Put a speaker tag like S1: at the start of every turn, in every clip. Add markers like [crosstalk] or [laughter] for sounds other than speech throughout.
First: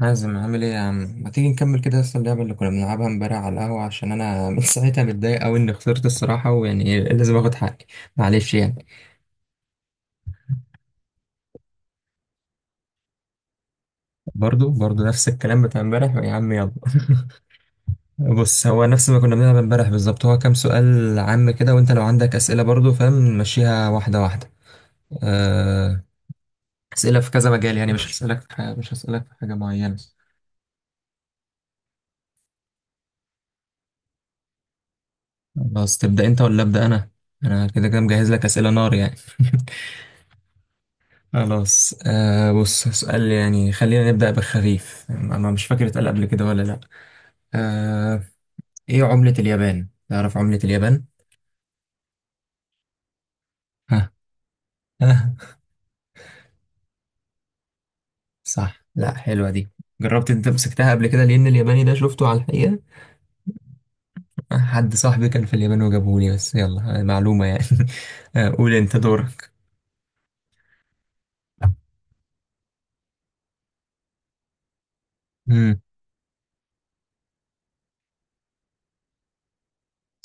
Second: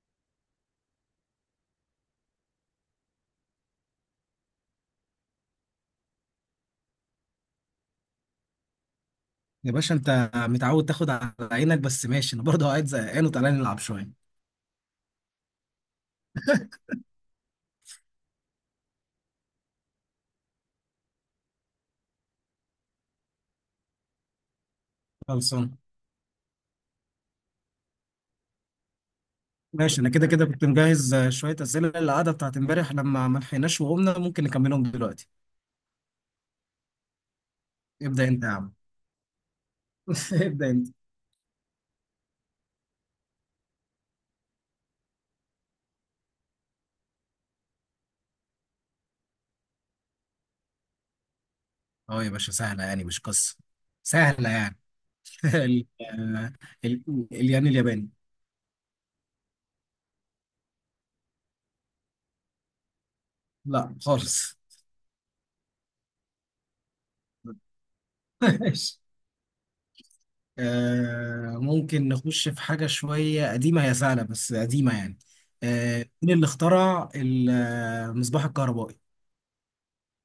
S1: حازم، عامل ايه يا عم؟ ما تيجي نكمل كده اصلا اللعبه اللي كنا بنلعبها امبارح على القهوه عشان انا [laughs] من ساعتها متضايق قوي اني خسرت الصراحه، ويعني إيه، لازم اخد حقي. معلش يعني.
S2: يا باشا، انت متعود تاخد على عينك. بس ماشي، انا برضه قاعد زهقان وتعالى نلعب شويه.
S1: برضو نفس الكلام بتاع امبارح يا عم، يلا [laughs] بص، هو نفس ما كنا بنلعب امبارح بالظبط، هو كام سؤال عام كده، وانت لو عندك اسئله برضو، فاهم؟ نمشيها واحده واحده.
S2: خلصان.
S1: آه، اسئله في كذا مجال يعني، مش هسالك في حاجه، مش هسالك في حاجه معينه.
S2: ماشي، انا كده كده كنت مجهز شويه اسئله للقعده بتاعت امبارح لما ما لحقناش وقمنا ممكن نكملهم دلوقتي.
S1: خلاص، تبدا انت ولا ابدا انا؟ انا كده كده
S2: ابدا
S1: مجهز لك
S2: انت يا
S1: اسئله
S2: عم.
S1: نار يعني [laughs]
S2: [laughs] ابدا انت.
S1: خلاص. آه، بص، سؤال يعني خلينا نبدأ بالخفيف. أنا مش فاكر اتقال قبل كده ولا لأ. آه. إيه عملة اليابان؟ تعرف عملة اليابان؟
S2: اه يا باشا، سهله يعني مش قصه.
S1: ها؟
S2: سهله يعني.
S1: ها؟
S2: [laughs] ال... آه، ال... الين الياباني.
S1: صح. لأ حلوة دي. جربت أنت مسكتها قبل كده؟ لأن الياباني ده شفته على الحقيقة.
S2: لا خالص.
S1: حد صاحبي كان في اليابان وجابهولي، بس يلا، معلومة يعني [laughs] آه،
S2: [laughs]
S1: قول أنت
S2: ماشي.
S1: دورك.
S2: ممكن نخش في حاجة شوية قديمة، هي سهلة بس قديمة يعني.
S1: مم.
S2: مين اللي اخترع المصباح الكهربائي؟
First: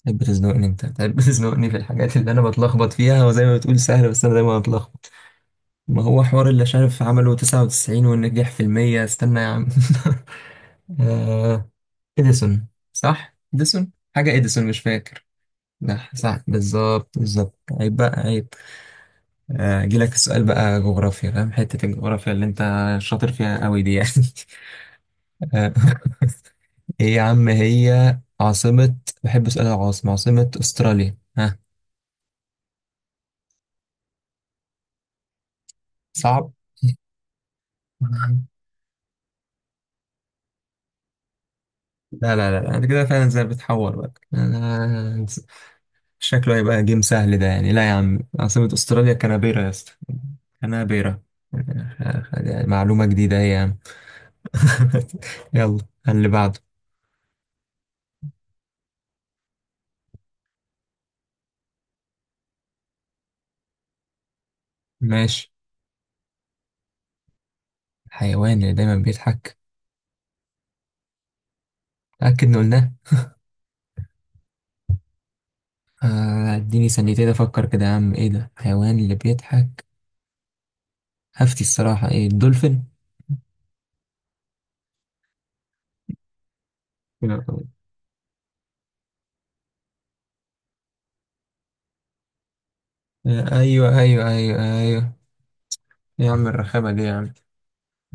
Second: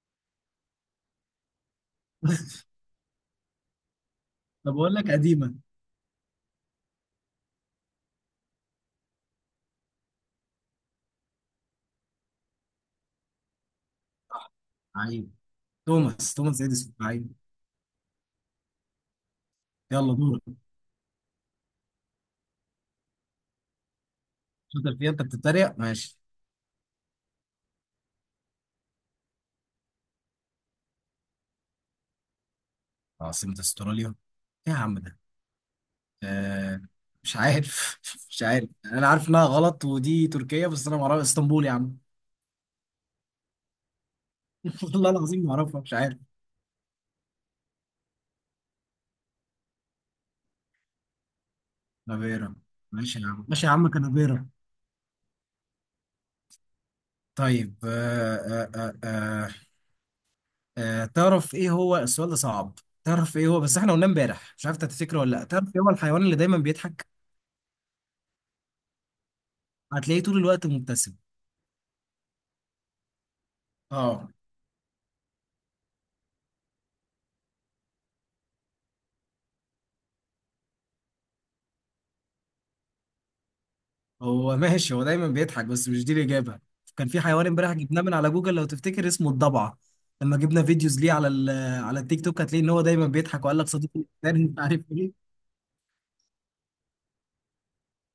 S1: تحب تزنقني أنت؟ تحب تزنقني في الحاجات اللي أنا
S2: [laughs]
S1: بتلخبط فيها، وزي ما بتقول سهلة بس أنا دايما
S2: طب اقول
S1: بتلخبط.
S2: لك قديمه.
S1: ما هو حوار، اللي شايف عمله 99 والنجاح في المية، استنى يا عم [laughs] آه، إديسون. صح؟ إديسون؟ حاجة إديسون، مش فاكر.
S2: عيب.
S1: لا
S2: توماس
S1: صح،
S2: توماس اديسون.
S1: بالظبط
S2: عيب.
S1: بالظبط، عيب بقى، عيب. أجيلك
S2: يلا دورك.
S1: السؤال بقى جغرافيا، فاهم حتة الجغرافيا اللي أنت شاطر فيها قوي دي يعني
S2: شاطر فيها انت،
S1: [laughs] آه،
S2: بتتريق، ماشي.
S1: إيه يا عم، هي عاصمة. بحب أسأل العاصمة، عاصمة أستراليا، ها؟
S2: عاصمه استراليا. ايه يا عم ده؟
S1: صعب؟
S2: آه مش عارف. [laughs] مش
S1: [laughs]
S2: عارف. انا عارف انها غلط ودي تركيا، بس انا ما اعرف اسطنبول يا عم.
S1: لا لا لا، أنت كده فعلا زي بتحور بقى
S2: [laughs] والله
S1: أنا.
S2: العظيم ما اعرفها. مش عارف.
S1: شكله هيبقى جيم سهل ده يعني. لا يا عم، عاصمة استراليا كانبيرا يا اسطى. كانبيرا.
S2: كانبيرا.
S1: يعني معلومة
S2: ماشي يا
S1: جديدة
S2: عم،
S1: هي يا
S2: ماشي يا
S1: عم
S2: عم. كانبيرا.
S1: [laughs] يلا، اللي بعده.
S2: طيب. تعرف ايه هو. السؤال ده صعب. تعرف ايه هو، بس احنا قلنا امبارح، مش عارف انت تفتكره ولا لا.
S1: ماشي.
S2: تعرف ايه هو الحيوان اللي دايما بيضحك؟
S1: الحيوان اللي دايما بيضحك.
S2: هتلاقيه طول الوقت مبتسم.
S1: أكد إن قلناه.
S2: اه.
S1: اديني ثانيتين افكر كده يا عم، ايه ده الحيوان اللي بيضحك؟ هفتي الصراحة، ايه، الدولفين؟
S2: هو ماشي، هو دايما بيضحك بس مش دي الإجابة. كان في حيوان
S1: آه،
S2: امبارح جبناه من على جوجل لو تفتكر، اسمه الضبعة. لما جبنا فيديوز ليه على على التيك توك هتلاقي ان هو دايما بيضحك وقال لك
S1: ايوه
S2: صديقي
S1: ايوه
S2: الانسان مش
S1: ايوه
S2: عارف
S1: ايوه.
S2: ايه.
S1: يا عم الرخامة دي يا عم.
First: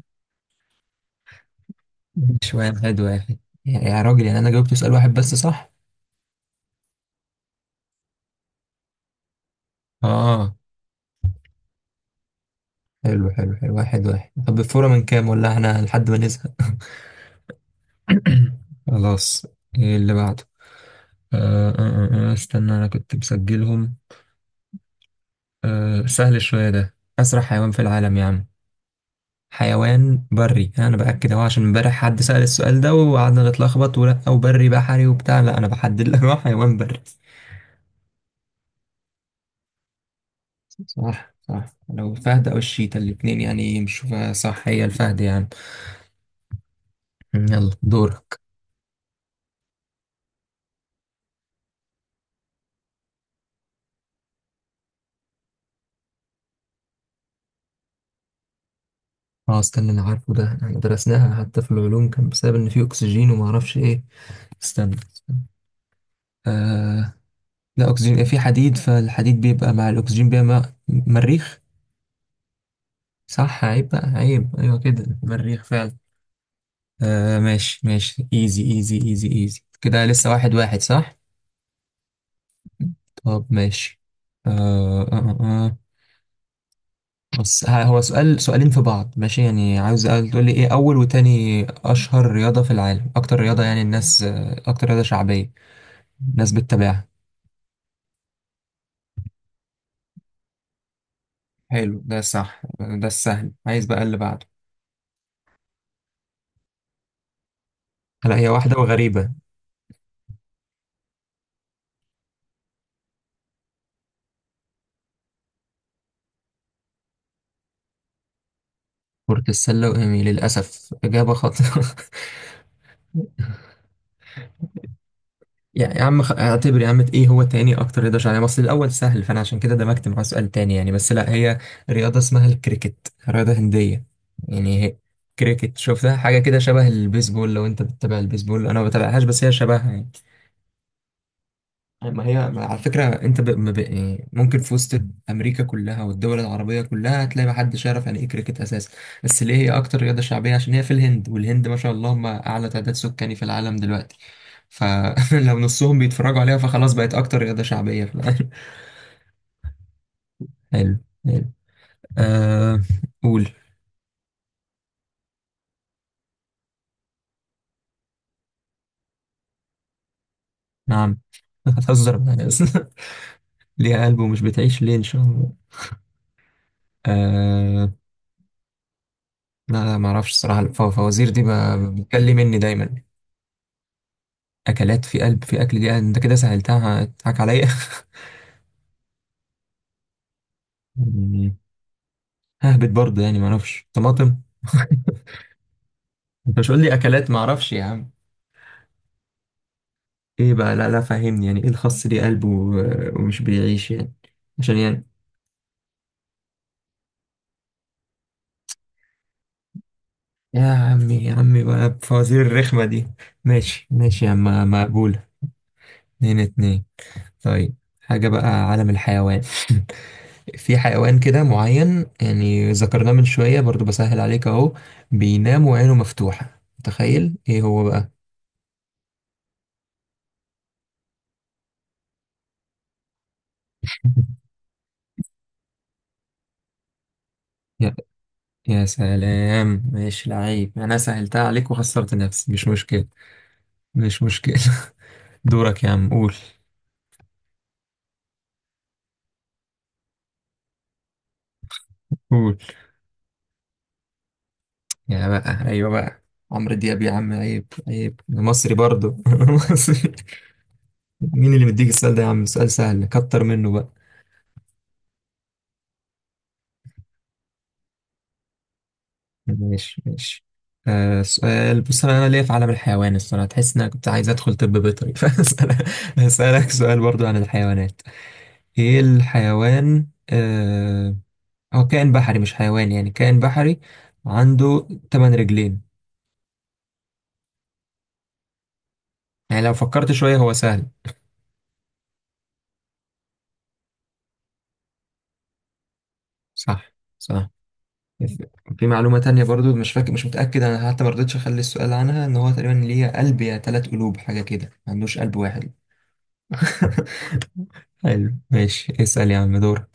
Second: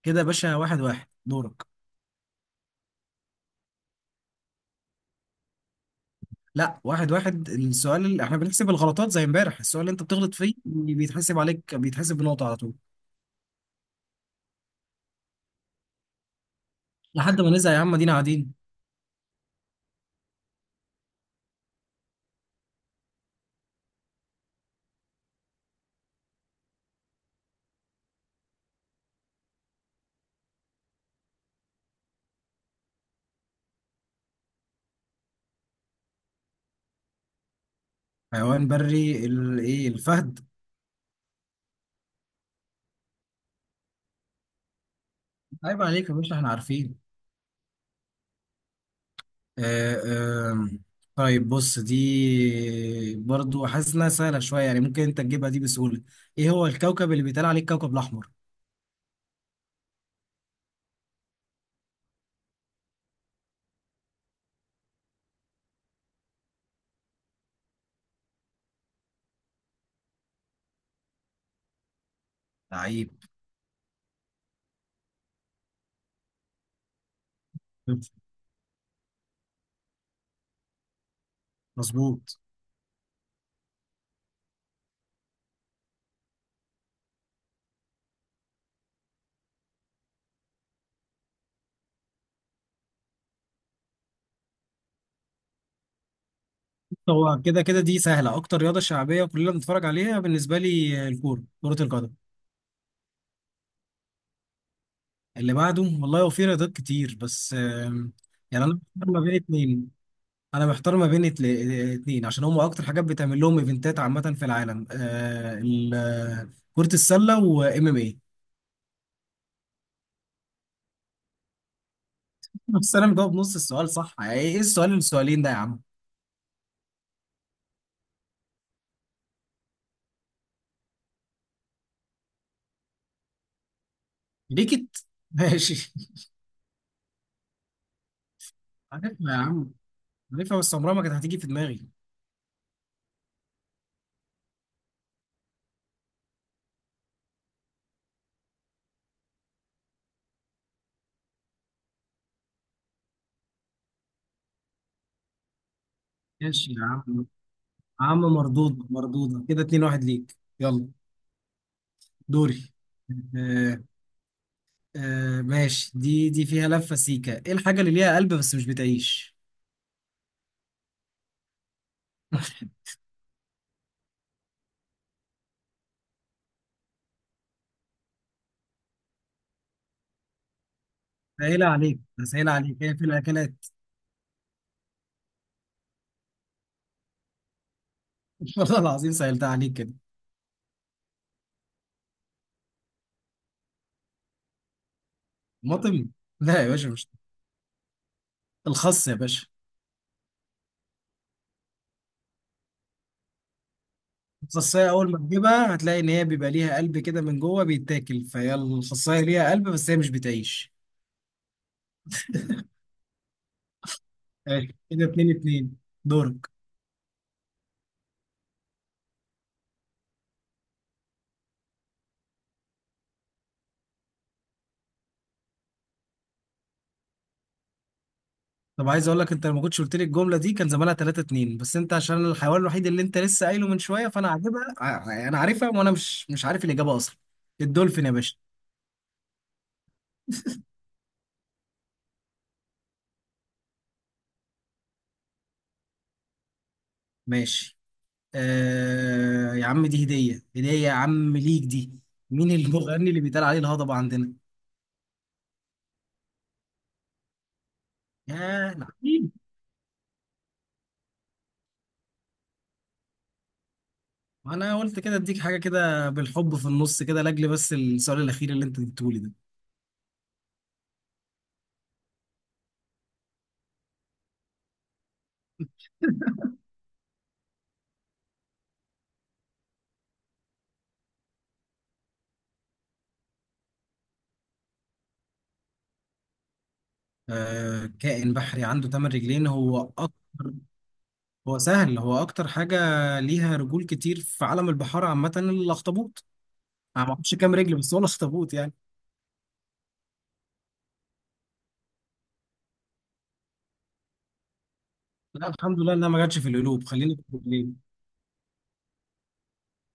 S2: كده يا باشا. 1-1. دورك.
S1: شوية واحد واحد. يا راجل يعني، انا جاوبت سؤال واحد بس صح.
S2: لا، 1-1. السؤال اللي احنا بنحسب الغلطات زي امبارح، السؤال اللي انت بتغلط فيه
S1: اه.
S2: بيتحسب عليك، بيتحسب بنقطة على طول.
S1: حلو حلو حلو. واحد واحد. طب الفورة من كام، ولا احنا لحد ما نزهق؟
S2: لحد ما نزهق يا عم،
S1: [coughs]
S2: ادينا قاعدين.
S1: [clears throat] خلاص، ايه اللي بعده؟ آه آه استنى انا كنت مسجلهم. آه سهل شوية ده. اسرع حيوان في العالم يا عم. حيوان بري، انا باكد اهو، عشان امبارح حد سأل السؤال ده وقعدنا نتلخبط، ولا او بري بحري وبتاع، لا انا بحدد لك، هو حيوان بري.
S2: حيوان بري. ايه، الفهد.
S1: صح صح، لو الفهد او الشيتا الاتنين يعني مش. صح، هي الفهد يعني.
S2: عيب عليك يا باشا، احنا عارفين.
S1: يلا دور.
S2: آه، آه، طيب بص، دي برضو حاسس انها سهله شويه، يعني ممكن انت تجيبها دي بسهوله. ايه هو الكوكب اللي بيتقال عليه الكوكب الاحمر؟
S1: اه استنى، انا عارفه ده، احنا درسناها حتى في العلوم، كان بسبب ان في اكسجين وما اعرفش ايه. استنى. آه. لا اكسجين، في حديد، فالحديد بيبقى مع الاكسجين بيبقى مع مريخ.
S2: لعيب.
S1: صح، عيب بقى عيب، ايوه كده، مريخ فعلا. آه ماشي ماشي، ايزي ايزي ايزي ايزي كده، لسه واحد واحد صح؟
S2: مظبوط.
S1: طب ماشي. آه آه آه. بس هو سؤال سؤالين في بعض، ماشي يعني؟ عاوز تقول لي ايه اول وتاني اشهر رياضة في العالم، اكتر رياضة يعني الناس، اكتر رياضة شعبية ناس بتتابعها.
S2: هو كده كده دي سهله. اكتر رياضه شعبيه كلنا بنتفرج عليها بالنسبه لي، الكوره، كره
S1: حلو،
S2: القدم.
S1: ده صح، ده السهل، عايز بقى اللي بعده.
S2: اللي بعده، والله هو في رياضات كتير بس
S1: هلا، هي
S2: يعني انا
S1: واحدة
S2: محتار ما
S1: وغريبة.
S2: بين اتنين. انا محتار ما بين اتنين عشان هم اكتر حاجات بتعمل لهم ايفنتات عامه في العالم، كره السله وام ام.
S1: كرة السلة وإيمي، للأسف إجابة خاطئة [laughs]
S2: بس انا مجاوب نص السؤال صح، يعني ايه السؤالين ده يا عم؟
S1: يعني يا عم اعتبر يا عم إيه هو تاني أكتر رياضة شعبية، مصر الأول سهل، فأنا عشان كده دمجت معاه سؤال تاني يعني. بس لا، هي رياضة اسمها الكريكت، رياضة هندية يعني هي.
S2: ليكت،
S1: كريكت
S2: ماشي.
S1: شفتها حاجة كده شبه البيسبول، لو أنت بتتابع البيسبول، أنا ما
S2: [laughs] عارفها
S1: بتابعهاش
S2: يا
S1: بس هي
S2: عم،
S1: شبهها يعني.
S2: عارفها بس عمرها ما كانت هتيجي في دماغي.
S1: ما هي، ما على فكرة انت ما ب... يعني ممكن في وسط امريكا كلها والدول العربية كلها هتلاقي ما حدش يعرف يعني ايه كريكت اساسا. بس ليه هي اكتر رياضة شعبية؟ عشان هي في الهند، والهند ما شاء الله هم اعلى تعداد سكاني في العالم دلوقتي، فلو [laughs] نصهم بيتفرجوا عليها
S2: ماشي يا
S1: فخلاص بقت
S2: عم
S1: اكتر رياضة شعبية في
S2: عم
S1: العالم
S2: مردودة كده. 2-1 ليك.
S1: [laughs]
S2: يلا.
S1: حلو حلو.
S2: دوري.
S1: آه... قول.
S2: آه ماشي. دي فيها لفة سيكة. ايه الحاجة اللي ليها قلب بس مش بتعيش؟
S1: نعم [laughs] هتهزر معايا بس. [laughs]
S2: [laughs]
S1: ليها قلب ومش بتعيش، ليه، ان شاء الله؟ آه... لا لا ما اعرفش الصراحة. الفوازير دي
S2: سهلة عليك، سهلة
S1: بتكلمني
S2: عليك، هي
S1: دايما.
S2: في الأكلات.
S1: اكلات، في قلب في اكل؟ دي انت كده سهلتها، هتضحك عليا
S2: [laughs] والله العظيم سهلتها عليك كده.
S1: [laughs] يعني. ههبط برضه يعني، ما اعرفش، طماطم؟ [laughs]
S2: مطم.
S1: انت
S2: لا يا
S1: مش قول
S2: باشا،
S1: لي
S2: مش.
S1: اكلات ما اعرفش يا عم.
S2: الخس يا باشا.
S1: ايه بقى لا لا، فهمني، يعني ايه الخس ليه قلب ومش بيعيش يعني؟ عشان
S2: الخصاية
S1: يعني.
S2: أول ما تجيبها هتلاقي إن هي بيبقى ليها قلب كده من جوه بيتاكل، فهي الخصاية ليها قلب بس هي مش بتعيش.
S1: يا عمي يا عمي بقى بفوازير الرخمة دي. ماشي ماشي يا
S2: حلو.
S1: عم،
S2: كده
S1: مقبولة.
S2: 2-2.
S1: اتنين
S2: دورك.
S1: اتنين. طيب حاجة بقى، عالم الحيوان [laughs] في حيوان كده معين يعني ذكرناه من شوية برضو، بسهل عليك اهو، بينام وعينه مفتوحة، تخيل ايه هو بقى؟
S2: طب عايز أقول لك، أنت لما كنتش قلت لي الجملة دي كان زمانها 3-2، بس أنت عشان الحيوان الوحيد اللي أنت لسه قايله من شوية فأنا عاجبها. أنا عارفها وأنا مش عارف الإجابة أصلا.
S1: يا,
S2: الدولفين يا باشا.
S1: يا سلام. ماشي لعيب، انا سهلتها عليك وخسرت نفسي، مش مشكلة، مش مشكلة [laughs] دورك يا عم قول.
S2: ماشي. يا عم، دي هدية هدية يا عم ليك دي. مين
S1: قول.
S2: المغني اللي بيتقال عليه الهضبة عندنا؟
S1: يا بقى، ايوه بقى، عمرو دياب يا عم، عيب عيب، أنا مصري
S2: يا
S1: برضو [laughs]
S2: لعيب.
S1: أنا مصري. مين اللي مديك السؤال ده يا عم؟ سؤال سهل، كتر منه بقى.
S2: انا قلت كده اديك حاجه كده بالحب في النص كده، لاجل بس السؤال الاخير اللي انت اديتهولي ده.
S1: ماشي ماشي. آه سؤال، بص انا ليا في عالم الحيوان الصراحه، تحس ان انا كنت عايز ادخل طب بيطري [laughs] فاسالك، هسالك سؤال برضو عن الحيوانات. ايه الحيوان، آه، هو كائن بحري مش حيوان يعني، كائن بحري، عنده ثمان رجلين.
S2: كائن بحري عنده 8 رجلين.
S1: يعني لو
S2: هو
S1: فكرت شويه
S2: اكتر،
S1: هو سهل.
S2: هو سهل. هو اكتر حاجه ليها رجول كتير في عالم البحار عامه، الاخطبوط.
S1: صح
S2: انا ما اعرفش
S1: صح.
S2: كام رجل، بس هو الاخطبوط يعني.
S1: في معلومه تانية برضو، مش فاكر مش متاكد انا، حتى ما رضيتش اخلي السؤال عنها، ان هو تقريبا ليه قلب يا ثلاث قلوب حاجه كده، ما عندوش قلب
S2: لا
S1: واحد.
S2: الحمد لله انها ما جاتش في
S1: [laughs]
S2: القلوب، خليني في الرجلين.
S1: حلو ماشي، اسال يا عم، دور.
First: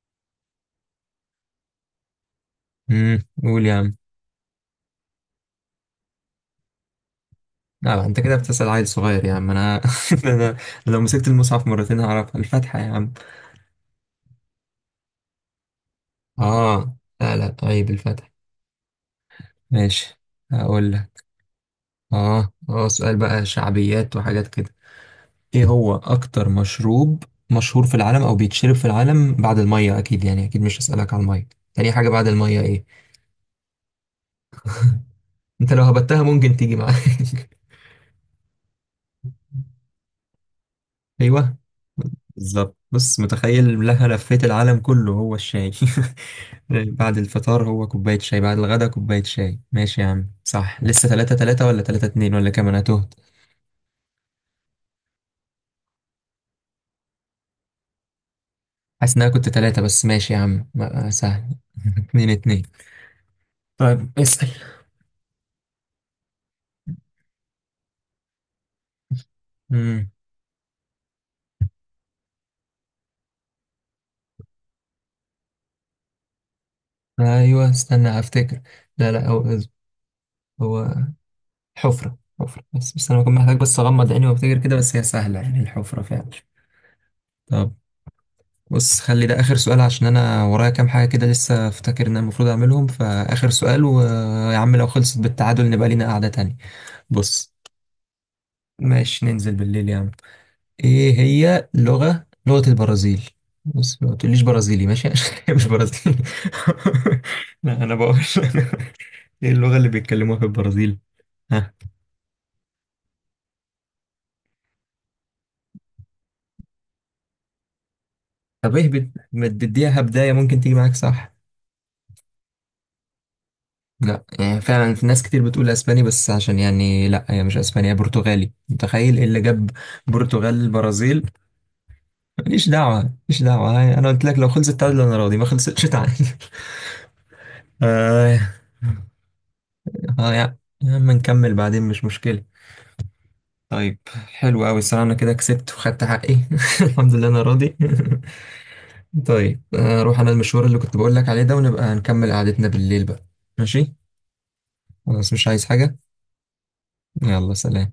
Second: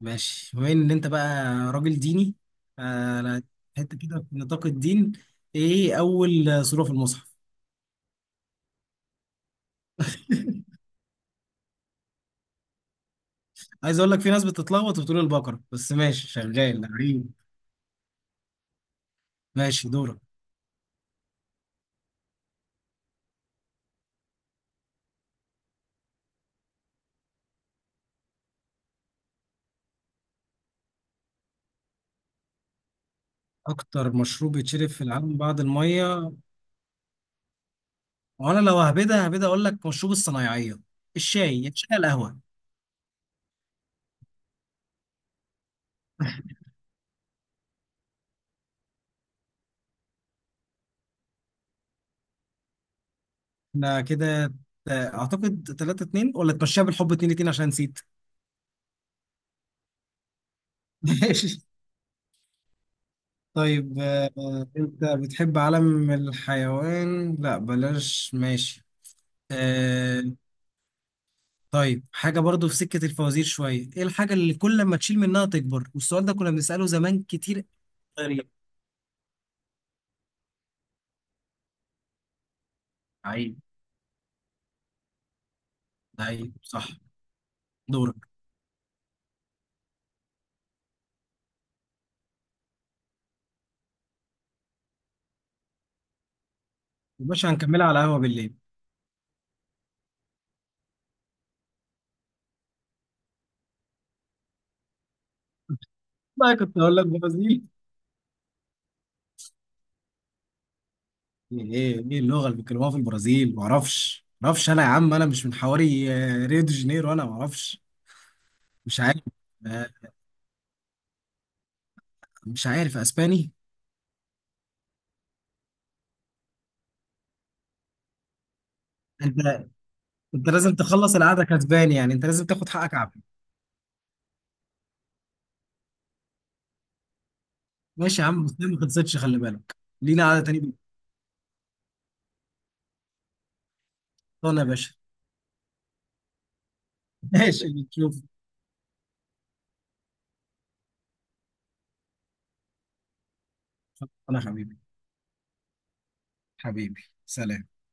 S2: ماشي، بما ان انت بقى راجل ديني. لا،
S1: قول يا عم.
S2: حته كده في نطاق الدين. ايه اول سوره في المصحف؟
S1: لا انت كده بتسأل عيل صغير يا عم، انا [laughs] انا
S2: [laughs]
S1: لو مسكت المصحف مرتين هعرفها. الفتحة يا عم.
S2: عايز اقول لك في ناس بتتلخبط وبتقول البقره، بس ماشي، شغال
S1: اه
S2: عيب.
S1: لا لا، طيب الفتحة.
S2: ماشي دورك.
S1: ماشي. هقول لك. اه اه، سؤال بقى شعبيات وحاجات كده. ايه هو اكتر مشروب مشهور في العالم، او بيتشرب في العالم بعد المية؟ اكيد يعني، اكيد مش هسألك على المية. تاني حاجة بعد المية ايه؟
S2: اكتر مشروب بيتشرب في العالم بعد
S1: انت لو هبتها
S2: الميه؟
S1: ممكن تيجي معاك [laughs]
S2: وانا لو هبدا اقول لك مشروب الصنايعيه،
S1: ايوه،
S2: الشاي. يا شاي القهوه.
S1: بالظبط، بص، متخيل لها لفيت العالم كله، هو الشاي [laughs] بعد الفطار هو كوباية شاي، بعد الغدا كوباية شاي. ماشي يا عم صح، لسه تلاتة تلاتة، ولا تلاتة اتنين، ولا كام، أنا تهت.
S2: احنا كده. اعتقد 3-2 ولا تمشيها بالحب 2-2 عشان نسيت.
S1: حاسس إن أنا كنت تلاتة، بس ماشي يا عم،
S2: [laughs]
S1: سهل
S2: ماشي.
S1: [laughs] اتنين اتنين.
S2: طيب
S1: طيب اسأل.
S2: انت بتحب عالم الحيوان؟ لا بلاش، ماشي.
S1: مم.
S2: آه، طيب حاجه برضو في سكه الفوازير شويه. ايه الحاجه اللي كل ما تشيل منها تكبر؟ والسؤال ده كنا بنساله زمان كتير.
S1: أيوه استنى
S2: غريب.
S1: أفتكر. لا لا، هو حفرة. حفرة بس، بس أنا بكون محتاج
S2: عيب.
S1: بس أغمض عيني وأفتكر كده، بس هي سهلة يعني، الحفرة فعلا.
S2: عيب صح.
S1: طب
S2: دورك.
S1: بص، خلي ده آخر سؤال، عشان أنا ورايا كام حاجة كده لسه، أفتكر إن أنا المفروض أعملهم، فآخر سؤال. ويا عم لو خلصت بالتعادل نبقى لينا قعدة تانية.
S2: مش
S1: بص،
S2: هنكملها على قهوه بالليل؟
S1: ماشي ننزل بالليل يا عم. إيه هي لغة البرازيل؟ بص ما تقوليش برازيلي ماشي [laughs] عشان هي مش
S2: [laughs]
S1: برازيلي.
S2: بقى كنت اقول لك
S1: [laughs]
S2: برازيل.
S1: لا أنا بقول [laughs] إيه اللغة اللي بيتكلموها في البرازيل؟
S2: ايه
S1: ها؟
S2: ايه ايه اللغه اللي بيتكلموها في البرازيل؟ ما اعرفش، ما اعرفش، انا يا عم انا مش من حواري ريو دي جانيرو. انا ما اعرفش.
S1: طب إيه
S2: مش عارف.
S1: ما
S2: آه،
S1: تديها بداية ممكن تيجي معاك صح.
S2: مش عارف. اسباني.
S1: لا يعني فعلا في ناس كتير بتقول اسباني، بس عشان يعني لا هي مش اسباني، هي برتغالي، متخيل ايه اللي
S2: انت
S1: جاب
S2: انت
S1: برتغال
S2: لازم تخلص
S1: البرازيل؟
S2: القعده كسباني يعني، انت لازم
S1: ماليش
S2: تاخد حقك،
S1: دعوه،
S2: عافيه.
S1: ماليش دعوه هاي، انا قلت لك لو خلصت تعادل انا راضي، ما خلصتش تعادل [laughs]
S2: ماشي يا
S1: آه
S2: عم، بس ما خلصتش خلي بالك. لينا
S1: آه
S2: قعده
S1: يا
S2: تانيه.
S1: يا عم نكمل بعدين، مش مشكله. طيب
S2: بالقطان
S1: حلو
S2: يا
S1: قوي
S2: باشا.
S1: الصراحه، انا كده كسبت وخدت حقي [laughs] الحمد لله
S2: [laughs]
S1: انا
S2: ماشي
S1: راضي [laughs]
S2: نشوف.
S1: طيب اروح انا المشوار اللي كنت بقول لك عليه ده، ونبقى نكمل قعدتنا بالليل بقى. ماشي.
S2: انا حبيبي.
S1: خلاص، مش عايز حاجه.
S2: حبيبي
S1: يلا
S2: سلام.
S1: سلام.